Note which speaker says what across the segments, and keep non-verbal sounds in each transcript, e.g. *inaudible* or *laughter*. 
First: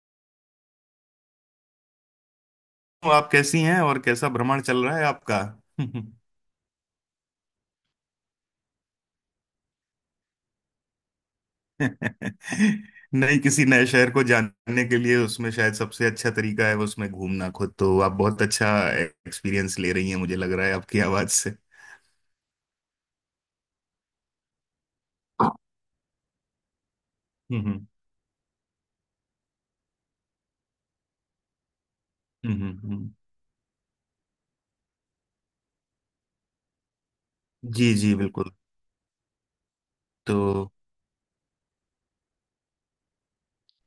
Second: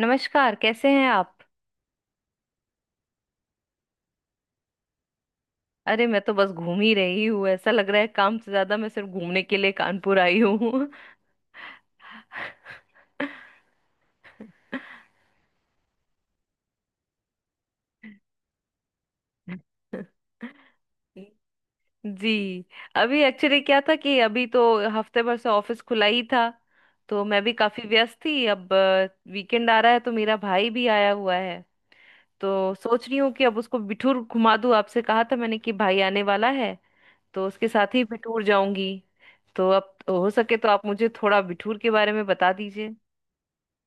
Speaker 1: नमस्कार। कैसे हैं आप?
Speaker 2: तो आप कैसी हैं? और कैसा भ्रमण चल रहा है आपका?
Speaker 1: अरे मैं तो बस घूम ही रही हूँ। ऐसा लग रहा है काम से ज्यादा मैं सिर्फ घूमने के लिए कानपुर आई हूँ।
Speaker 2: *laughs* नहीं, किसी नए शहर को जानने के लिए उसमें शायद सबसे अच्छा तरीका है उसमें घूमना खुद, तो आप बहुत अच्छा
Speaker 1: *laughs*
Speaker 2: एक्सपीरियंस ले रही हैं, मुझे लग रहा है आपकी आवाज से।
Speaker 1: जी। अभी एक्चुअली क्या था कि अभी तो हफ्ते भर से
Speaker 2: हम्म,
Speaker 1: ऑफिस खुला ही था। तो मैं भी काफी
Speaker 2: हम्म,
Speaker 1: व्यस्त थी। अब वीकेंड आ रहा है, तो मेरा भाई भी आया हुआ है। तो
Speaker 2: हम्म,
Speaker 1: सोच
Speaker 2: हम्म।
Speaker 1: रही हूँ कि अब उसको बिठूर घुमा दूँ। आपसे कहा था मैंने कि भाई आने वाला है, तो उसके
Speaker 2: जी
Speaker 1: साथ ही
Speaker 2: जी
Speaker 1: बिठूर
Speaker 2: बिल्कुल।
Speaker 1: जाऊंगी। तो अब हो सके तो
Speaker 2: तो
Speaker 1: आप मुझे थोड़ा बिठूर के बारे में बता दीजिए।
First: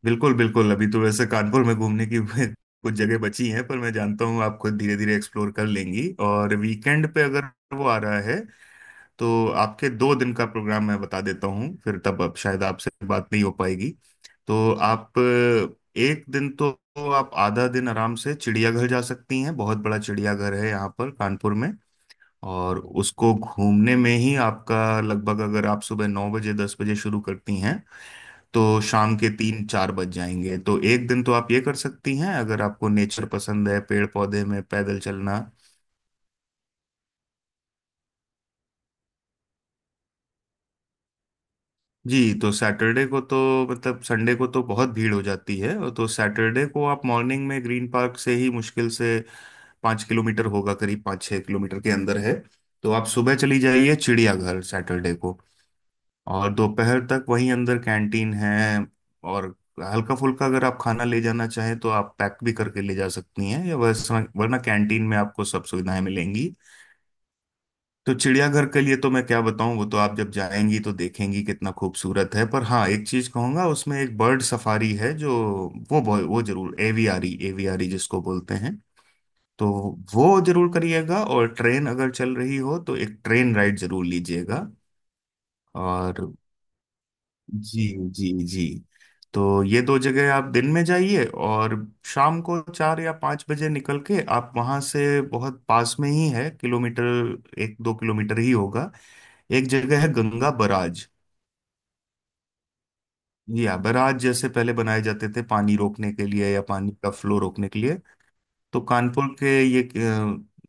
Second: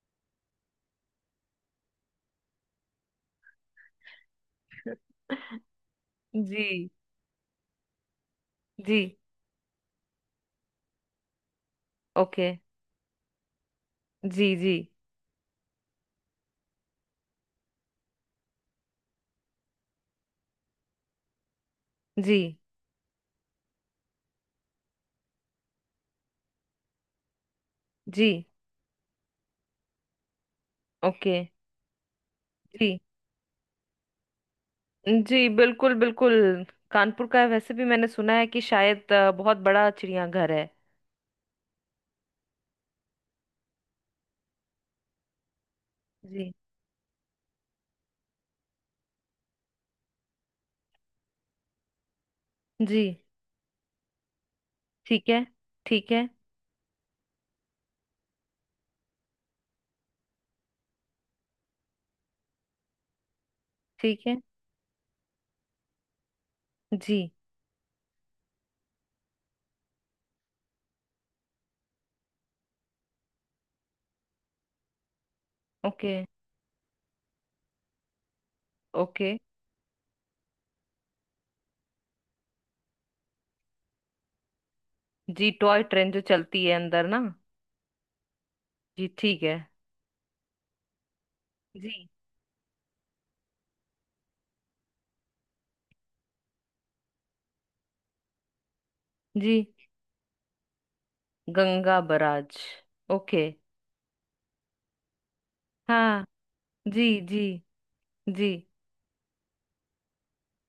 Speaker 2: बिल्कुल बिल्कुल, अभी तो वैसे कानपुर में घूमने की *laughs* कुछ जगह बची हैं, पर मैं जानता हूँ आप खुद धीरे धीरे एक्सप्लोर
Speaker 1: *laughs*
Speaker 2: कर लेंगी, और
Speaker 1: जी
Speaker 2: वीकेंड पे अगर वो आ रहा है
Speaker 1: जी।
Speaker 2: तो आपके 2 दिन का प्रोग्राम मैं बता देता हूँ, फिर तब अब
Speaker 1: ओके।
Speaker 2: शायद आपसे बात नहीं हो पाएगी।
Speaker 1: जी
Speaker 2: तो
Speaker 1: जी।
Speaker 2: आप एक दिन तो आप आधा दिन आराम से चिड़ियाघर जा सकती हैं। बहुत बड़ा चिड़ियाघर है यहाँ पर कानपुर में,
Speaker 1: जी
Speaker 2: और उसको घूमने में ही आपका लगभग, अगर आप सुबह 9 बजे 10 बजे शुरू करती हैं
Speaker 1: जी।
Speaker 2: तो शाम के तीन चार बज जाएंगे। तो एक दिन तो
Speaker 1: ओके।
Speaker 2: आप ये कर सकती हैं, अगर आपको
Speaker 1: जी
Speaker 2: नेचर पसंद है, पेड़ पौधे में पैदल चलना।
Speaker 1: जी, बिल्कुल बिल्कुल कानपुर का है। वैसे भी मैंने सुना है कि शायद बहुत बड़ा चिड़ियाघर है।
Speaker 2: जी तो सैटरडे को तो, मतलब संडे को तो बहुत भीड़ हो जाती है, और तो
Speaker 1: जी।
Speaker 2: सैटरडे को आप मॉर्निंग में ग्रीन पार्क से ही मुश्किल से 5 किलोमीटर होगा, करीब पाँच छः किलोमीटर के अंदर है। तो
Speaker 1: जी।
Speaker 2: आप सुबह चली जाइए चिड़ियाघर सैटरडे
Speaker 1: ठीक
Speaker 2: को।
Speaker 1: है। ठीक है।
Speaker 2: और दोपहर तक वहीं अंदर कैंटीन है, और हल्का फुल्का अगर आप खाना ले जाना चाहें तो आप पैक भी करके ले जा सकती हैं, या वैसा
Speaker 1: ठीक है।
Speaker 2: वरना कैंटीन में आपको सब सुविधाएं मिलेंगी।
Speaker 1: जी।
Speaker 2: तो चिड़ियाघर के लिए तो मैं क्या बताऊं, वो तो आप जब जाएंगी तो देखेंगी कितना खूबसूरत है, पर हाँ एक चीज कहूंगा, उसमें एक बर्ड सफारी है जो,
Speaker 1: ओके
Speaker 2: वो जरूर, एवियारी, एवियारी जिसको बोलते हैं,
Speaker 1: ओके।
Speaker 2: तो वो जरूर करिएगा। और ट्रेन अगर चल रही हो तो एक ट्रेन राइड जरूर लीजिएगा।
Speaker 1: जी, टॉय ट्रेन जो
Speaker 2: और
Speaker 1: चलती है अंदर ना।
Speaker 2: जी, जी जी।
Speaker 1: जी, ठीक है।
Speaker 2: तो ये दो जगह आप दिन में जाइए, और
Speaker 1: जी
Speaker 2: शाम को चार या पाँच बजे निकल के आप वहाँ से, बहुत पास में ही है, किलोमीटर एक दो किलोमीटर ही होगा।
Speaker 1: जी।
Speaker 2: एक जगह है Ganga barrage,
Speaker 1: Ganga barrage. Okay.
Speaker 2: या बराज जैसे पहले बनाए जाते थे पानी रोकने
Speaker 1: हाँ।
Speaker 2: के लिए, या पानी
Speaker 1: जी
Speaker 2: का फ्लो
Speaker 1: जी।
Speaker 2: रोकने के लिए।
Speaker 1: जी
Speaker 2: तो कानपुर के ये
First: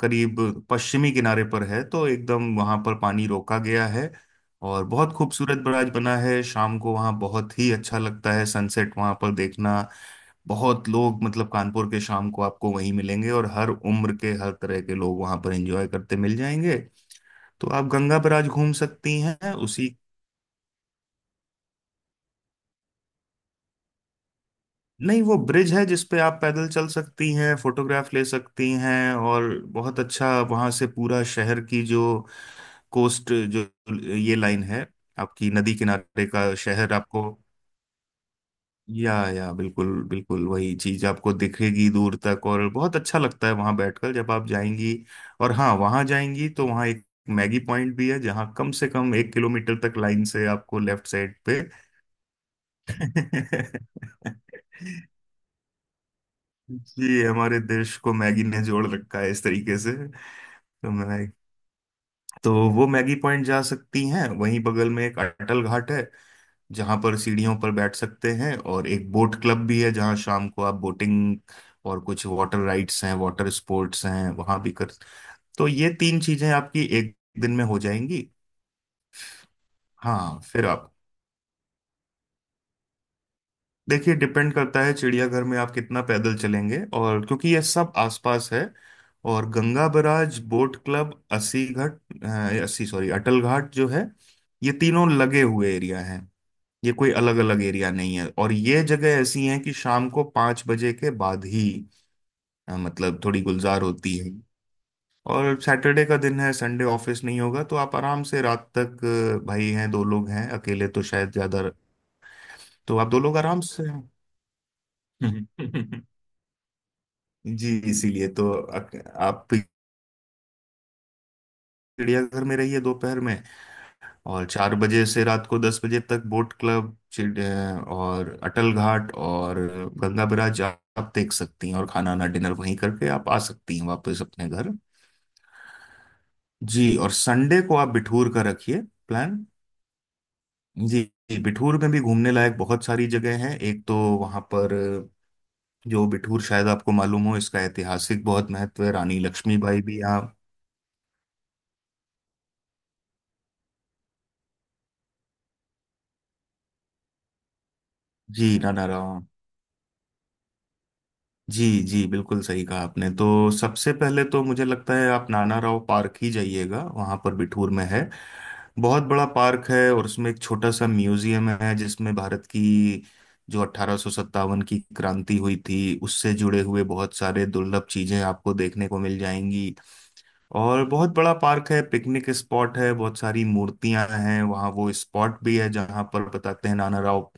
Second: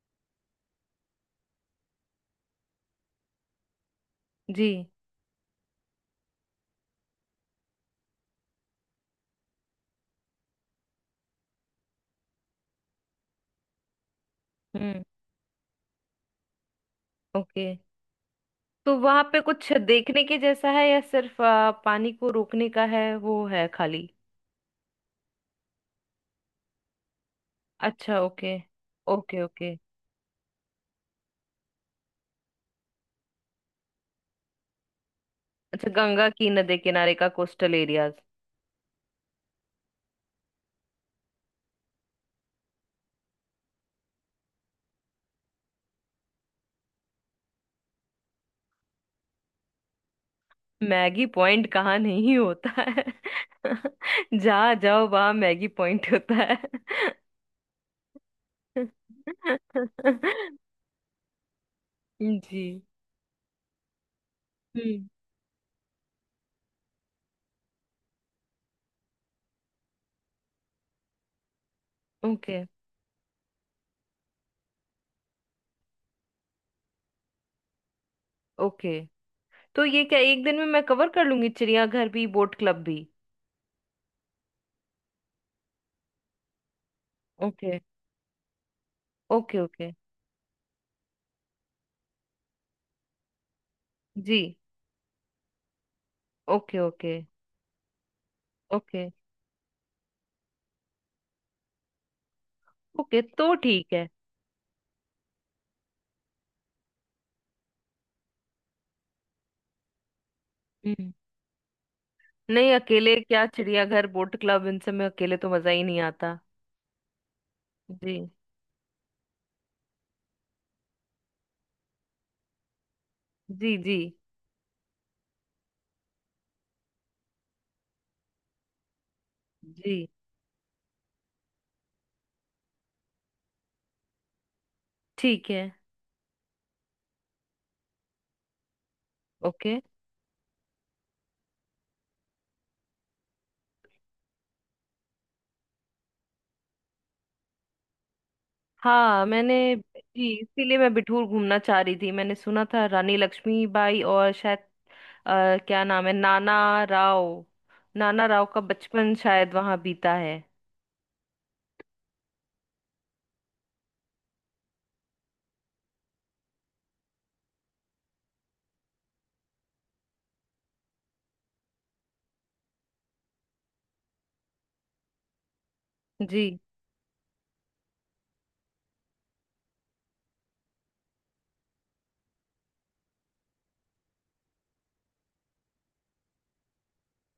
Speaker 2: करीब पश्चिमी किनारे पर है, तो एकदम वहां पर पानी रोका गया है,
Speaker 1: जी।
Speaker 2: और बहुत खूबसूरत बराज बना है। शाम को वहां बहुत ही अच्छा लगता है, सनसेट वहां पर देखना। बहुत लोग, मतलब कानपुर के, शाम को आपको वहीं मिलेंगे, और हर उम्र के हर तरह के
Speaker 1: हम्म।
Speaker 2: लोग वहां पर एंजॉय करते मिल जाएंगे।
Speaker 1: ओके।
Speaker 2: तो आप गंगा बराज घूम
Speaker 1: तो
Speaker 2: सकती
Speaker 1: वहां पे
Speaker 2: हैं
Speaker 1: कुछ
Speaker 2: उसी,
Speaker 1: देखने के जैसा है या सिर्फ पानी को रोकने का है वो, है खाली?
Speaker 2: नहीं वो ब्रिज है जिसपे आप पैदल चल सकती हैं, फोटोग्राफ
Speaker 1: अच्छा
Speaker 2: ले
Speaker 1: ओके।
Speaker 2: सकती हैं,
Speaker 1: ओके
Speaker 2: और
Speaker 1: ओके।
Speaker 2: बहुत अच्छा वहां से पूरा शहर की जो कोस्ट, जो ये लाइन है, आपकी नदी
Speaker 1: अच्छा,
Speaker 2: किनारे
Speaker 1: गंगा की
Speaker 2: का
Speaker 1: नदी
Speaker 2: शहर
Speaker 1: किनारे का
Speaker 2: आपको,
Speaker 1: कोस्टल एरियाज।
Speaker 2: या बिल्कुल बिल्कुल वही चीज आपको दिखेगी दूर तक, और बहुत अच्छा लगता है वहां बैठकर, जब आप जाएंगी। और हाँ, वहां जाएंगी तो वहां एक मैगी पॉइंट भी है, जहाँ कम से कम 1 किलोमीटर तक लाइन से आपको लेफ्ट
Speaker 1: मैगी
Speaker 2: साइड पे।
Speaker 1: पॉइंट कहाँ नहीं होता है? *laughs* जहाँ जाओ
Speaker 2: *laughs*
Speaker 1: वहाँ मैगी पॉइंट होता है।
Speaker 2: जी हमारे देश को मैगी ने जोड़ रखा है इस तरीके से। तो
Speaker 1: *laughs*
Speaker 2: मैं तो
Speaker 1: जी।
Speaker 2: वो मैगी पॉइंट जा सकती हैं। वहीं बगल में
Speaker 1: हम्म।
Speaker 2: एक अटल घाट है जहां पर सीढ़ियों पर बैठ सकते हैं, और एक बोट क्लब भी है जहां शाम को आप बोटिंग और कुछ वाटर
Speaker 1: ओके।
Speaker 2: राइड्स हैं, वाटर स्पोर्ट्स हैं वहां भी कर, तो ये तीन चीजें आपकी एक दिन में हो जाएंगी।
Speaker 1: ओके, तो ये क्या
Speaker 2: हाँ
Speaker 1: एक दिन
Speaker 2: फिर
Speaker 1: में मैं
Speaker 2: आप
Speaker 1: कवर कर लूंगी? चिड़ियाघर भी, बोट क्लब भी?
Speaker 2: देखिए, डिपेंड करता है चिड़ियाघर में आप कितना पैदल चलेंगे, और क्योंकि ये
Speaker 1: ओके।
Speaker 2: सब आसपास है। और
Speaker 1: okay
Speaker 2: Ganga
Speaker 1: okay.
Speaker 2: Barrage, boat club, Assi घाट अस्सी सॉरी अटल घाट जो है,
Speaker 1: जी।
Speaker 2: ये तीनों लगे हुए एरिया हैं,
Speaker 1: ओके
Speaker 2: ये कोई
Speaker 1: ओके।
Speaker 2: अलग अलग एरिया नहीं है। और ये
Speaker 1: ओके।
Speaker 2: जगह ऐसी हैं कि शाम को 5 बजे के बाद ही मतलब
Speaker 1: ओके
Speaker 2: थोड़ी
Speaker 1: तो
Speaker 2: गुलजार
Speaker 1: ठीक है।
Speaker 2: होती है। और सैटरडे का दिन है, संडे ऑफिस नहीं होगा तो आप आराम से रात तक, भाई हैं, दो लोग हैं, अकेले तो
Speaker 1: हम्म।
Speaker 2: शायद ज्यादा,
Speaker 1: नहीं,
Speaker 2: तो आप
Speaker 1: अकेले
Speaker 2: दो लोग
Speaker 1: क्या!
Speaker 2: आराम से।
Speaker 1: चिड़ियाघर, बोट क्लब, इन सब में अकेले तो मजा ही नहीं
Speaker 2: *laughs*
Speaker 1: आता।
Speaker 2: जी इसीलिए
Speaker 1: जी।
Speaker 2: तो आप चिड़ियाघर में रहिए दोपहर में,
Speaker 1: जी जी।
Speaker 2: और 4 बजे से रात को 10 बजे तक बोट क्लब, और अटल घाट और
Speaker 1: जी।
Speaker 2: गंगा बैराज आप देख सकती हैं, और खाना, ना, डिनर वहीं करके आप आ सकती हैं वापस अपने घर।
Speaker 1: ठीक है।
Speaker 2: जी। और संडे को आप बिठूर का रखिए प्लान।
Speaker 1: ओके।
Speaker 2: जी। जी, बिठूर में भी घूमने लायक बहुत सारी जगह हैं, एक तो वहाँ पर जो बिठूर, शायद आपको मालूम हो, इसका ऐतिहासिक बहुत महत्व है, रानी
Speaker 1: हाँ मैंने।
Speaker 2: लक्ष्मीबाई भी यहाँ,
Speaker 1: जी, इसीलिए मैं बिठूर घूमना चाह रही थी। मैंने सुना था रानी लक्ष्मीबाई और शायद, क्या नाम है, नाना राव। नाना राव
Speaker 2: जी
Speaker 1: का
Speaker 2: ना,
Speaker 1: बचपन शायद वहां बीता है।
Speaker 2: जी जी बिल्कुल सही कहा आपने। तो सबसे पहले तो मुझे लगता है आप नाना राव पार्क ही जाइएगा, वहाँ पर बिठूर में है। बहुत बड़ा पार्क है, और उसमें एक छोटा सा म्यूजियम है जिसमें भारत की जो 1857 की क्रांति हुई थी, उससे
Speaker 1: जी।
Speaker 2: जुड़े हुए बहुत सारे दुर्लभ चीजें आपको देखने को मिल जाएंगी। और बहुत बड़ा पार्क है, पिकनिक स्पॉट है, बहुत सारी मूर्तियां हैं वहाँ, वो स्पॉट भी है जहाँ पर बताते हैं नाना राव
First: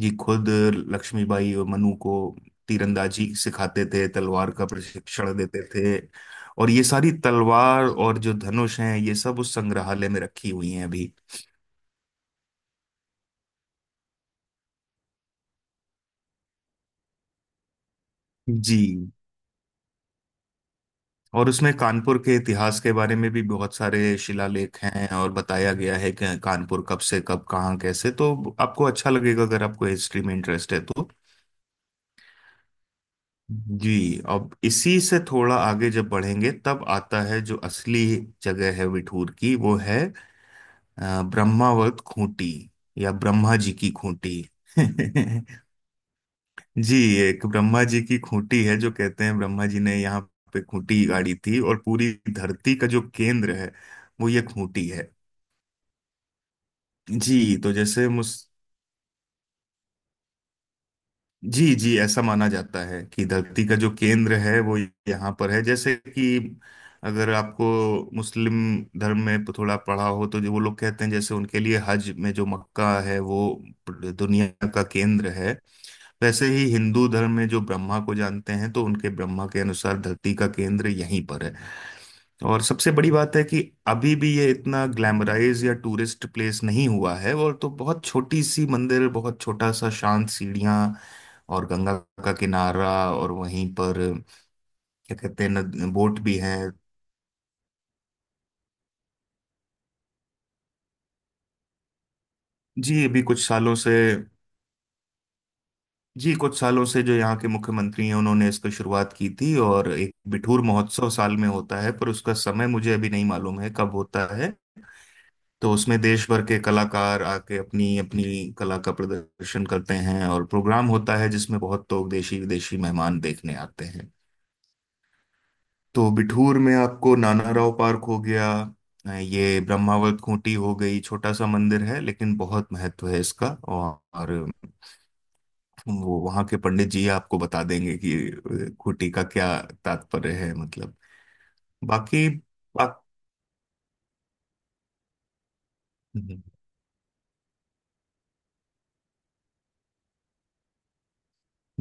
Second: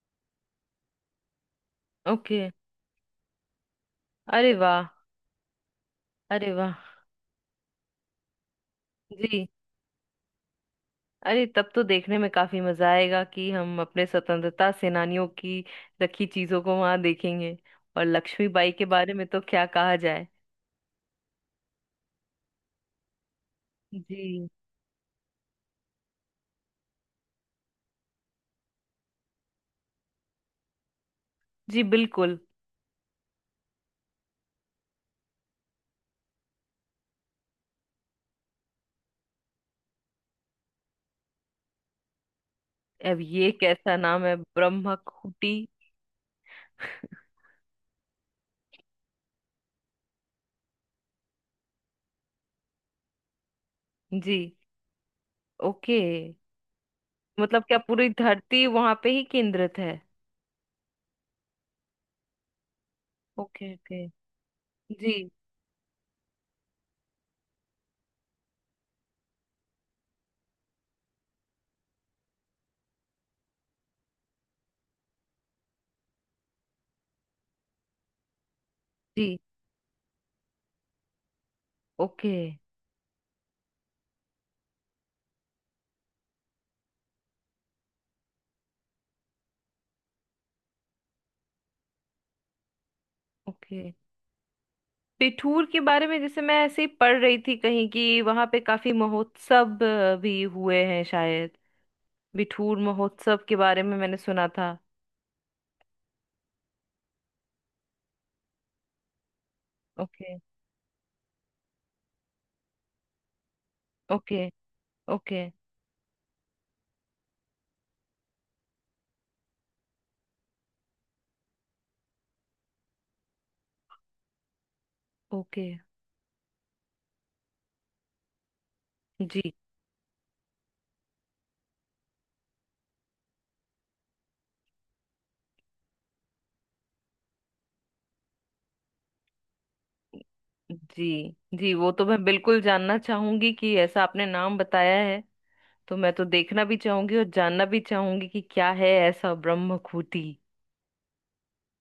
Speaker 2: जी खुद लक्ष्मीबाई और मनु को
Speaker 1: ओके।
Speaker 2: तीरंदाजी सिखाते थे, तलवार
Speaker 1: अरे
Speaker 2: का
Speaker 1: वाह!
Speaker 2: प्रशिक्षण देते थे।
Speaker 1: अरे
Speaker 2: और
Speaker 1: वाह!
Speaker 2: ये सारी तलवार और जो धनुष हैं, ये सब
Speaker 1: जी।
Speaker 2: उस संग्रहालय में रखी हुई हैं अभी।
Speaker 1: अरे, तब तो देखने में काफी मजा आएगा कि हम अपने स्वतंत्रता सेनानियों की रखी चीजों को वहां देखेंगे। और लक्ष्मीबाई के
Speaker 2: जी,
Speaker 1: बारे में तो क्या कहा जाए।
Speaker 2: और उसमें कानपुर के इतिहास के बारे में भी बहुत सारे
Speaker 1: जी।
Speaker 2: शिलालेख हैं, और बताया गया है कि कानपुर कब से कब कहाँ कैसे, तो आपको अच्छा लगेगा अगर आपको हिस्ट्री में इंटरेस्ट है तो।
Speaker 1: जी बिल्कुल।
Speaker 2: जी। अब इसी से थोड़ा आगे जब बढ़ेंगे तब आता है जो असली जगह है विठूर की, वो है ब्रह्मावर्त खूंटी, या
Speaker 1: अब ये
Speaker 2: ब्रह्मा जी की
Speaker 1: कैसा नाम है,
Speaker 2: खूंटी। *laughs*
Speaker 1: ब्रह्मकुटी?
Speaker 2: जी, एक ब्रह्मा जी की खूंटी है, जो कहते हैं ब्रह्मा जी ने यहाँ पे खूंटी गाड़ी थी, और पूरी धरती का जो केंद्र है वो
Speaker 1: जी।
Speaker 2: ये खूंटी है।
Speaker 1: ओके।
Speaker 2: जी
Speaker 1: मतलब
Speaker 2: तो
Speaker 1: क्या पूरी
Speaker 2: जैसे मुझ
Speaker 1: धरती वहां पे ही केंद्रित है?
Speaker 2: जी जी ऐसा माना जाता है कि धरती
Speaker 1: ओके
Speaker 2: का जो
Speaker 1: ओके।
Speaker 2: केंद्र है वो
Speaker 1: जी।
Speaker 2: यहाँ पर है, जैसे कि अगर आपको मुस्लिम धर्म में तो थोड़ा पढ़ा हो तो जो वो लोग कहते हैं, जैसे उनके लिए हज में जो मक्का है वो दुनिया का केंद्र है, वैसे ही हिंदू धर्म में जो ब्रह्मा को जानते हैं तो उनके
Speaker 1: जी।
Speaker 2: ब्रह्मा के अनुसार धरती का केंद्र यहीं पर है।
Speaker 1: ओके
Speaker 2: और सबसे बड़ी बात है कि अभी भी ये इतना ग्लैमराइज या टूरिस्ट प्लेस नहीं हुआ है, और तो बहुत छोटी सी मंदिर, बहुत छोटा सा शांत, सीढ़ियाँ, और गंगा का किनारा, और वहीं
Speaker 1: ओके।
Speaker 2: पर क्या कहते
Speaker 1: पिठूर के
Speaker 2: हैं
Speaker 1: बारे में
Speaker 2: बोट भी
Speaker 1: जैसे मैं
Speaker 2: है।
Speaker 1: ऐसे ही पढ़ रही थी कहीं कि वहां पे काफी महोत्सव भी हुए हैं शायद। बिठूर
Speaker 2: जी, अभी कुछ
Speaker 1: महोत्सव के
Speaker 2: सालों
Speaker 1: बारे
Speaker 2: से।
Speaker 1: में मैंने सुना था।
Speaker 2: जी, कुछ सालों से जो यहाँ के मुख्यमंत्री हैं उन्होंने इसकी शुरुआत की थी, और एक
Speaker 1: ओके।
Speaker 2: बिठूर महोत्सव साल में होता है, पर उसका समय मुझे अभी नहीं मालूम है कब होता
Speaker 1: ओके।
Speaker 2: है।
Speaker 1: ओके।
Speaker 2: तो उसमें देश भर के कलाकार आके अपनी अपनी कला का प्रदर्शन करते हैं, और प्रोग्राम होता है जिसमें बहुत लोग देशी विदेशी मेहमान देखने आते हैं।
Speaker 1: ओके।
Speaker 2: तो बिठूर में आपको नाना राव पार्क हो गया,
Speaker 1: जी।
Speaker 2: ये ब्रह्मावत खूंटी हो गई, छोटा सा मंदिर है लेकिन बहुत महत्व है इसका, और वो वहाँ के पंडित जी आपको बता देंगे कि खूंटी का क्या तात्पर्य है, मतलब।
Speaker 1: जी। जी वो तो मैं
Speaker 2: बाकी
Speaker 1: बिल्कुल जानना
Speaker 2: बाक,
Speaker 1: चाहूंगी कि ऐसा आपने नाम बताया है, तो मैं तो देखना भी चाहूंगी और जानना भी चाहूंगी कि क्या है ऐसा ब्रह्मखूटी।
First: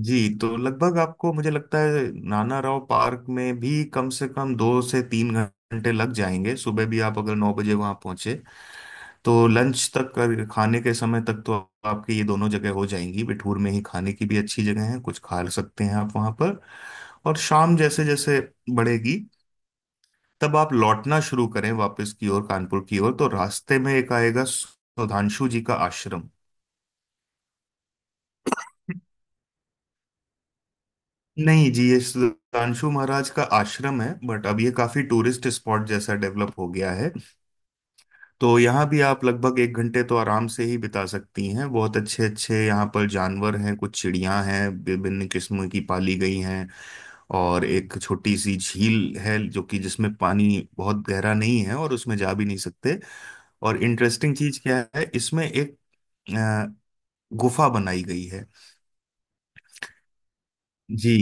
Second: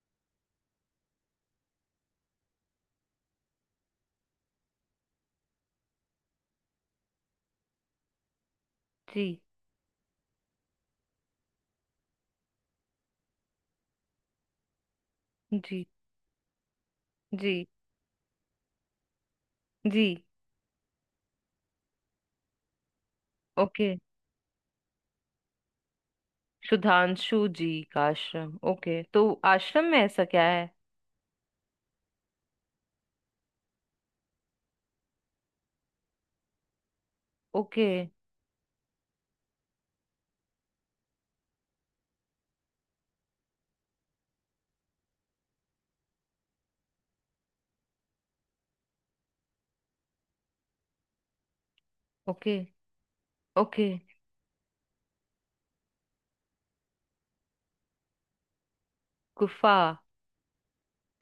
Speaker 2: जी तो लगभग आपको, मुझे लगता है नाना राव पार्क में भी कम से कम 2 से 3 घंटे लग जाएंगे। सुबह भी आप अगर 9 बजे वहाँ पहुँचे
Speaker 1: जी।
Speaker 2: तो लंच तक और खाने के समय तक तो आपके ये दोनों जगह हो जाएंगी। बिठूर में ही खाने की भी अच्छी जगह है, कुछ खा सकते
Speaker 1: जी।
Speaker 2: हैं आप वहाँ पर। और
Speaker 1: जी।
Speaker 2: शाम जैसे जैसे बढ़ेगी,
Speaker 1: जी।
Speaker 2: तब आप लौटना शुरू करें वापस की ओर, कानपुर की ओर, तो रास्ते में
Speaker 1: ओके।
Speaker 2: एक आएगा सुधांशु जी का आश्रम।
Speaker 1: सुधांशु जी का आश्रम? ओके, तो आश्रम में ऐसा क्या है?
Speaker 2: नहीं जी, ये सुधांशु महाराज का आश्रम है, बट अब ये काफी टूरिस्ट स्पॉट जैसा डेवलप हो गया है।
Speaker 1: ओके।
Speaker 2: तो यहाँ भी आप लगभग 1 घंटे तो आराम से ही बिता सकती हैं। बहुत अच्छे अच्छे यहाँ पर जानवर हैं, कुछ चिड़ियाँ हैं विभिन्न किस्म की पाली गई हैं, और एक छोटी सी झील है जो कि, जिसमें पानी बहुत गहरा नहीं है, और उसमें जा भी
Speaker 1: ओके।
Speaker 2: नहीं सकते। और
Speaker 1: ओके।
Speaker 2: इंटरेस्टिंग चीज क्या है इसमें, एक अ, गुफा बनाई गई है।
Speaker 1: गुफा?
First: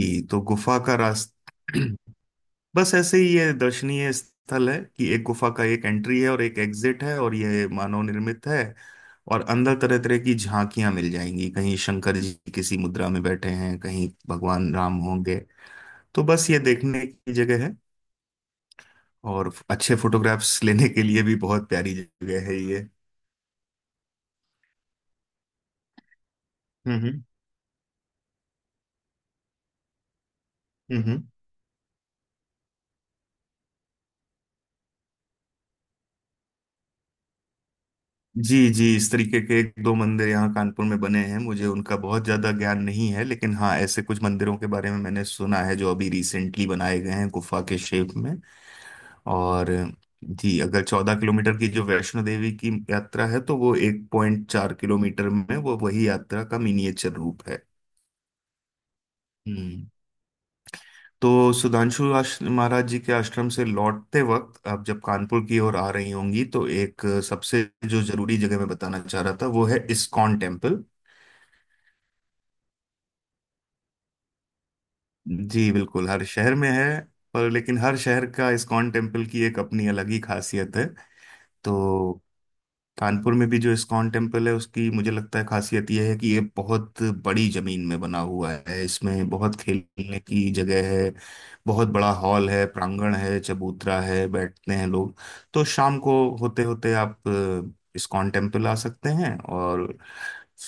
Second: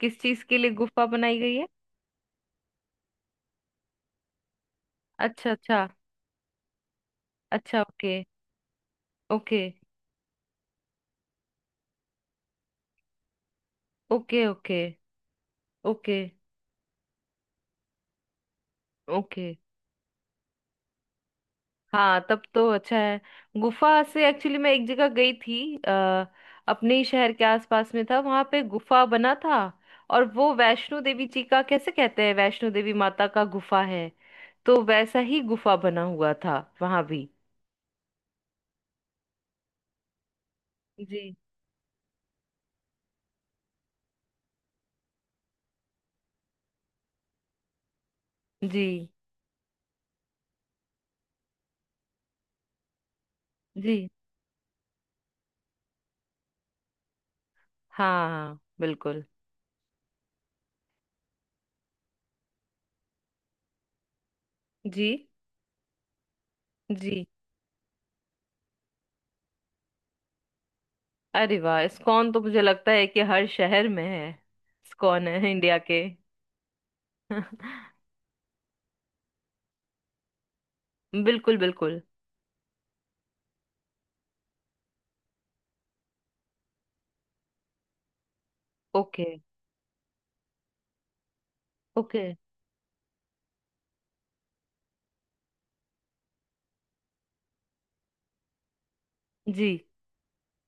Speaker 1: किस
Speaker 2: तो
Speaker 1: चीज के लिए
Speaker 2: गुफा का
Speaker 1: गुफा बनाई
Speaker 2: रास्ता
Speaker 1: गई है?
Speaker 2: *clears throat* बस ऐसे ही ये दर्शनीय स्थल है कि एक गुफा
Speaker 1: अच्छा
Speaker 2: का एक
Speaker 1: अच्छा।
Speaker 2: एंट्री है और एक एग्जिट है, और ये
Speaker 1: अच्छा
Speaker 2: मानव
Speaker 1: ओके।
Speaker 2: निर्मित है। और
Speaker 1: ओके।
Speaker 2: अंदर तरह तरह की झांकियां मिल जाएंगी, कहीं शंकर जी किसी मुद्रा में बैठे हैं, कहीं
Speaker 1: ओके
Speaker 2: भगवान
Speaker 1: ओके।
Speaker 2: राम होंगे।
Speaker 1: ओके।
Speaker 2: तो बस ये देखने की जगह है,
Speaker 1: ओके।
Speaker 2: और अच्छे फोटोग्राफ्स लेने के लिए भी बहुत प्यारी
Speaker 1: हाँ, तब
Speaker 2: जगह है
Speaker 1: तो
Speaker 2: ये।
Speaker 1: अच्छा है। गुफा से एक्चुअली मैं एक जगह गई थी, अपने ही
Speaker 2: हम्म,
Speaker 1: शहर के आसपास में था, वहां पे गुफा बना था। और वो वैष्णो
Speaker 2: हम्म।
Speaker 1: देवी जी का, कैसे कहते हैं, वैष्णो देवी माता का गुफा है, तो वैसा ही गुफा बना हुआ था वहां भी।
Speaker 2: जी जी, इस तरीके के एक दो मंदिर यहाँ कानपुर में बने
Speaker 1: जी।
Speaker 2: हैं, मुझे उनका बहुत ज्यादा ज्ञान नहीं है, लेकिन हाँ ऐसे कुछ मंदिरों के बारे में मैंने सुना है जो अभी रिसेंटली बनाए गए हैं गुफा के शेप में।
Speaker 1: जी।
Speaker 2: और जी, अगर 14 किलोमीटर की जो वैष्णो देवी की यात्रा है, तो वो
Speaker 1: जी।
Speaker 2: 1.4 किलोमीटर में वो वही यात्रा का मिनिएचर रूप है।
Speaker 1: हाँ हाँ, बिल्कुल।
Speaker 2: हम्म। तो सुधांशु महाराज जी के आश्रम से लौटते वक्त आप जब
Speaker 1: जी।
Speaker 2: कानपुर की ओर आ रही होंगी तो एक
Speaker 1: जी।
Speaker 2: सबसे जो जरूरी जगह मैं बताना चाह रहा था, वो है इस्कॉन टेम्पल।
Speaker 1: अरे वाह! इस्कॉन तो मुझे लगता है कि हर शहर में है। इस्कॉन है
Speaker 2: जी
Speaker 1: इंडिया के।
Speaker 2: बिल्कुल, हर शहर में है। पर लेकिन हर
Speaker 1: *laughs*
Speaker 2: शहर का इस्कॉन टेम्पल की एक अपनी अलग ही खासियत है।
Speaker 1: बिल्कुल बिल्कुल।
Speaker 2: तो कानपुर में भी जो इस्कॉन टेम्पल है, उसकी मुझे लगता है खासियत यह है कि ये बहुत बड़ी जमीन में बना हुआ है,
Speaker 1: ओके।
Speaker 2: इसमें बहुत खेलने की जगह है, बहुत बड़ा
Speaker 1: ओके।
Speaker 2: हॉल है, प्रांगण है, चबूतरा है, बैठते हैं लोग। तो शाम को होते होते आप इस्कॉन टेम्पल आ सकते हैं,
Speaker 1: जी।
Speaker 2: और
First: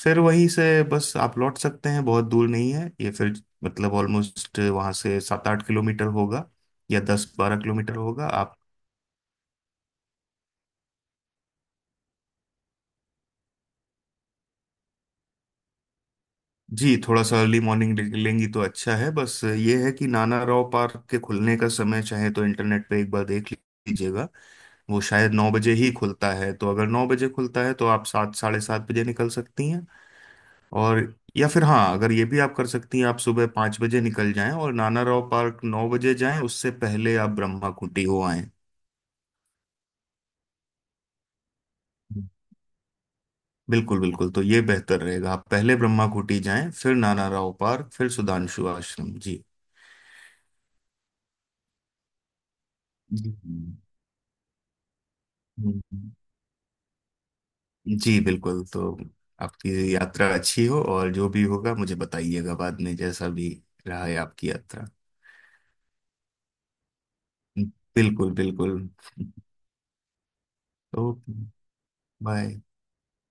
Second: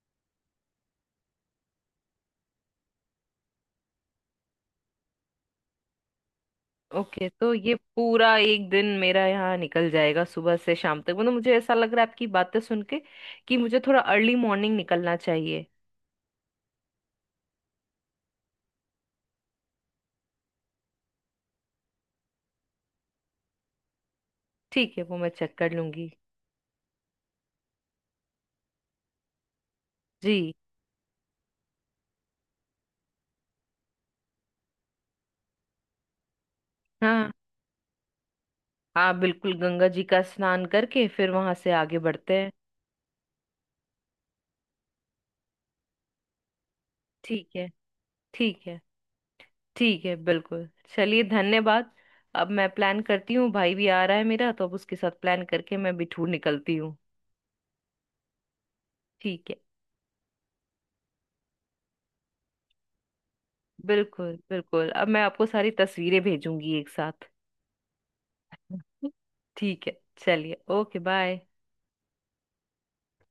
Speaker 2: फिर वहीं से बस आप लौट सकते हैं, बहुत दूर नहीं है ये, फिर मतलब ऑलमोस्ट वहाँ से सात आठ किलोमीटर होगा, या
Speaker 1: ओके
Speaker 2: दस
Speaker 1: तो
Speaker 2: बारह
Speaker 1: ये
Speaker 2: किलोमीटर होगा
Speaker 1: पूरा
Speaker 2: आप।
Speaker 1: एक दिन मेरा यहाँ निकल जाएगा सुबह से शाम तक। मतलब मुझे ऐसा लग रहा है आपकी बातें सुन के कि मुझे थोड़ा अर्ली मॉर्निंग निकलना चाहिए।
Speaker 2: जी थोड़ा सा अर्ली मॉर्निंग लेंगी तो अच्छा है, बस ये है कि नाना राव पार्क के खुलने का समय चाहे तो इंटरनेट पे एक बार देख लीजिएगा।
Speaker 1: ठीक
Speaker 2: वो
Speaker 1: है, वो मैं
Speaker 2: शायद नौ
Speaker 1: चेक कर
Speaker 2: बजे ही
Speaker 1: लूंगी।
Speaker 2: खुलता है, तो अगर 9 बजे खुलता है तो आप सात साढ़े सात बजे निकल सकती हैं।
Speaker 1: जी।
Speaker 2: और, या फिर हाँ, अगर ये भी आप कर सकती हैं, आप सुबह 5 बजे निकल जाएं और नाना राव पार्क 9 बजे जाएं, उससे पहले आप
Speaker 1: हाँ
Speaker 2: ब्रह्मा कुटी हो आएं।
Speaker 1: हाँ, बिल्कुल। गंगा जी का स्नान करके फिर वहां से आगे बढ़ते हैं।
Speaker 2: बिल्कुल बिल्कुल, तो ये बेहतर रहेगा आप पहले ब्रह्मा कुटी जाएं फिर नाना
Speaker 1: ठीक
Speaker 2: राव
Speaker 1: है।
Speaker 2: पार्क फिर
Speaker 1: ठीक
Speaker 2: सुधांशु
Speaker 1: है।
Speaker 2: आश्रम जी।
Speaker 1: ठीक है, बिल्कुल। चलिए, धन्यवाद। अब मैं प्लान करती हूँ। भाई भी आ रहा है मेरा, तो अब उसके साथ प्लान करके
Speaker 2: जी
Speaker 1: मैं बिठूर निकलती हूँ।
Speaker 2: जी बिल्कुल। तो
Speaker 1: ठीक है।
Speaker 2: आपकी यात्रा अच्छी हो, और जो भी होगा मुझे बताइएगा बाद में, जैसा भी रहा है
Speaker 1: बिल्कुल
Speaker 2: आपकी यात्रा।
Speaker 1: बिल्कुल, अब मैं आपको सारी तस्वीरें भेजूंगी एक साथ।
Speaker 2: बिल्कुल बिल्कुल।
Speaker 1: *laughs* ठीक है। चलिए, ओके
Speaker 2: तो
Speaker 1: बाय।
Speaker 2: बाय।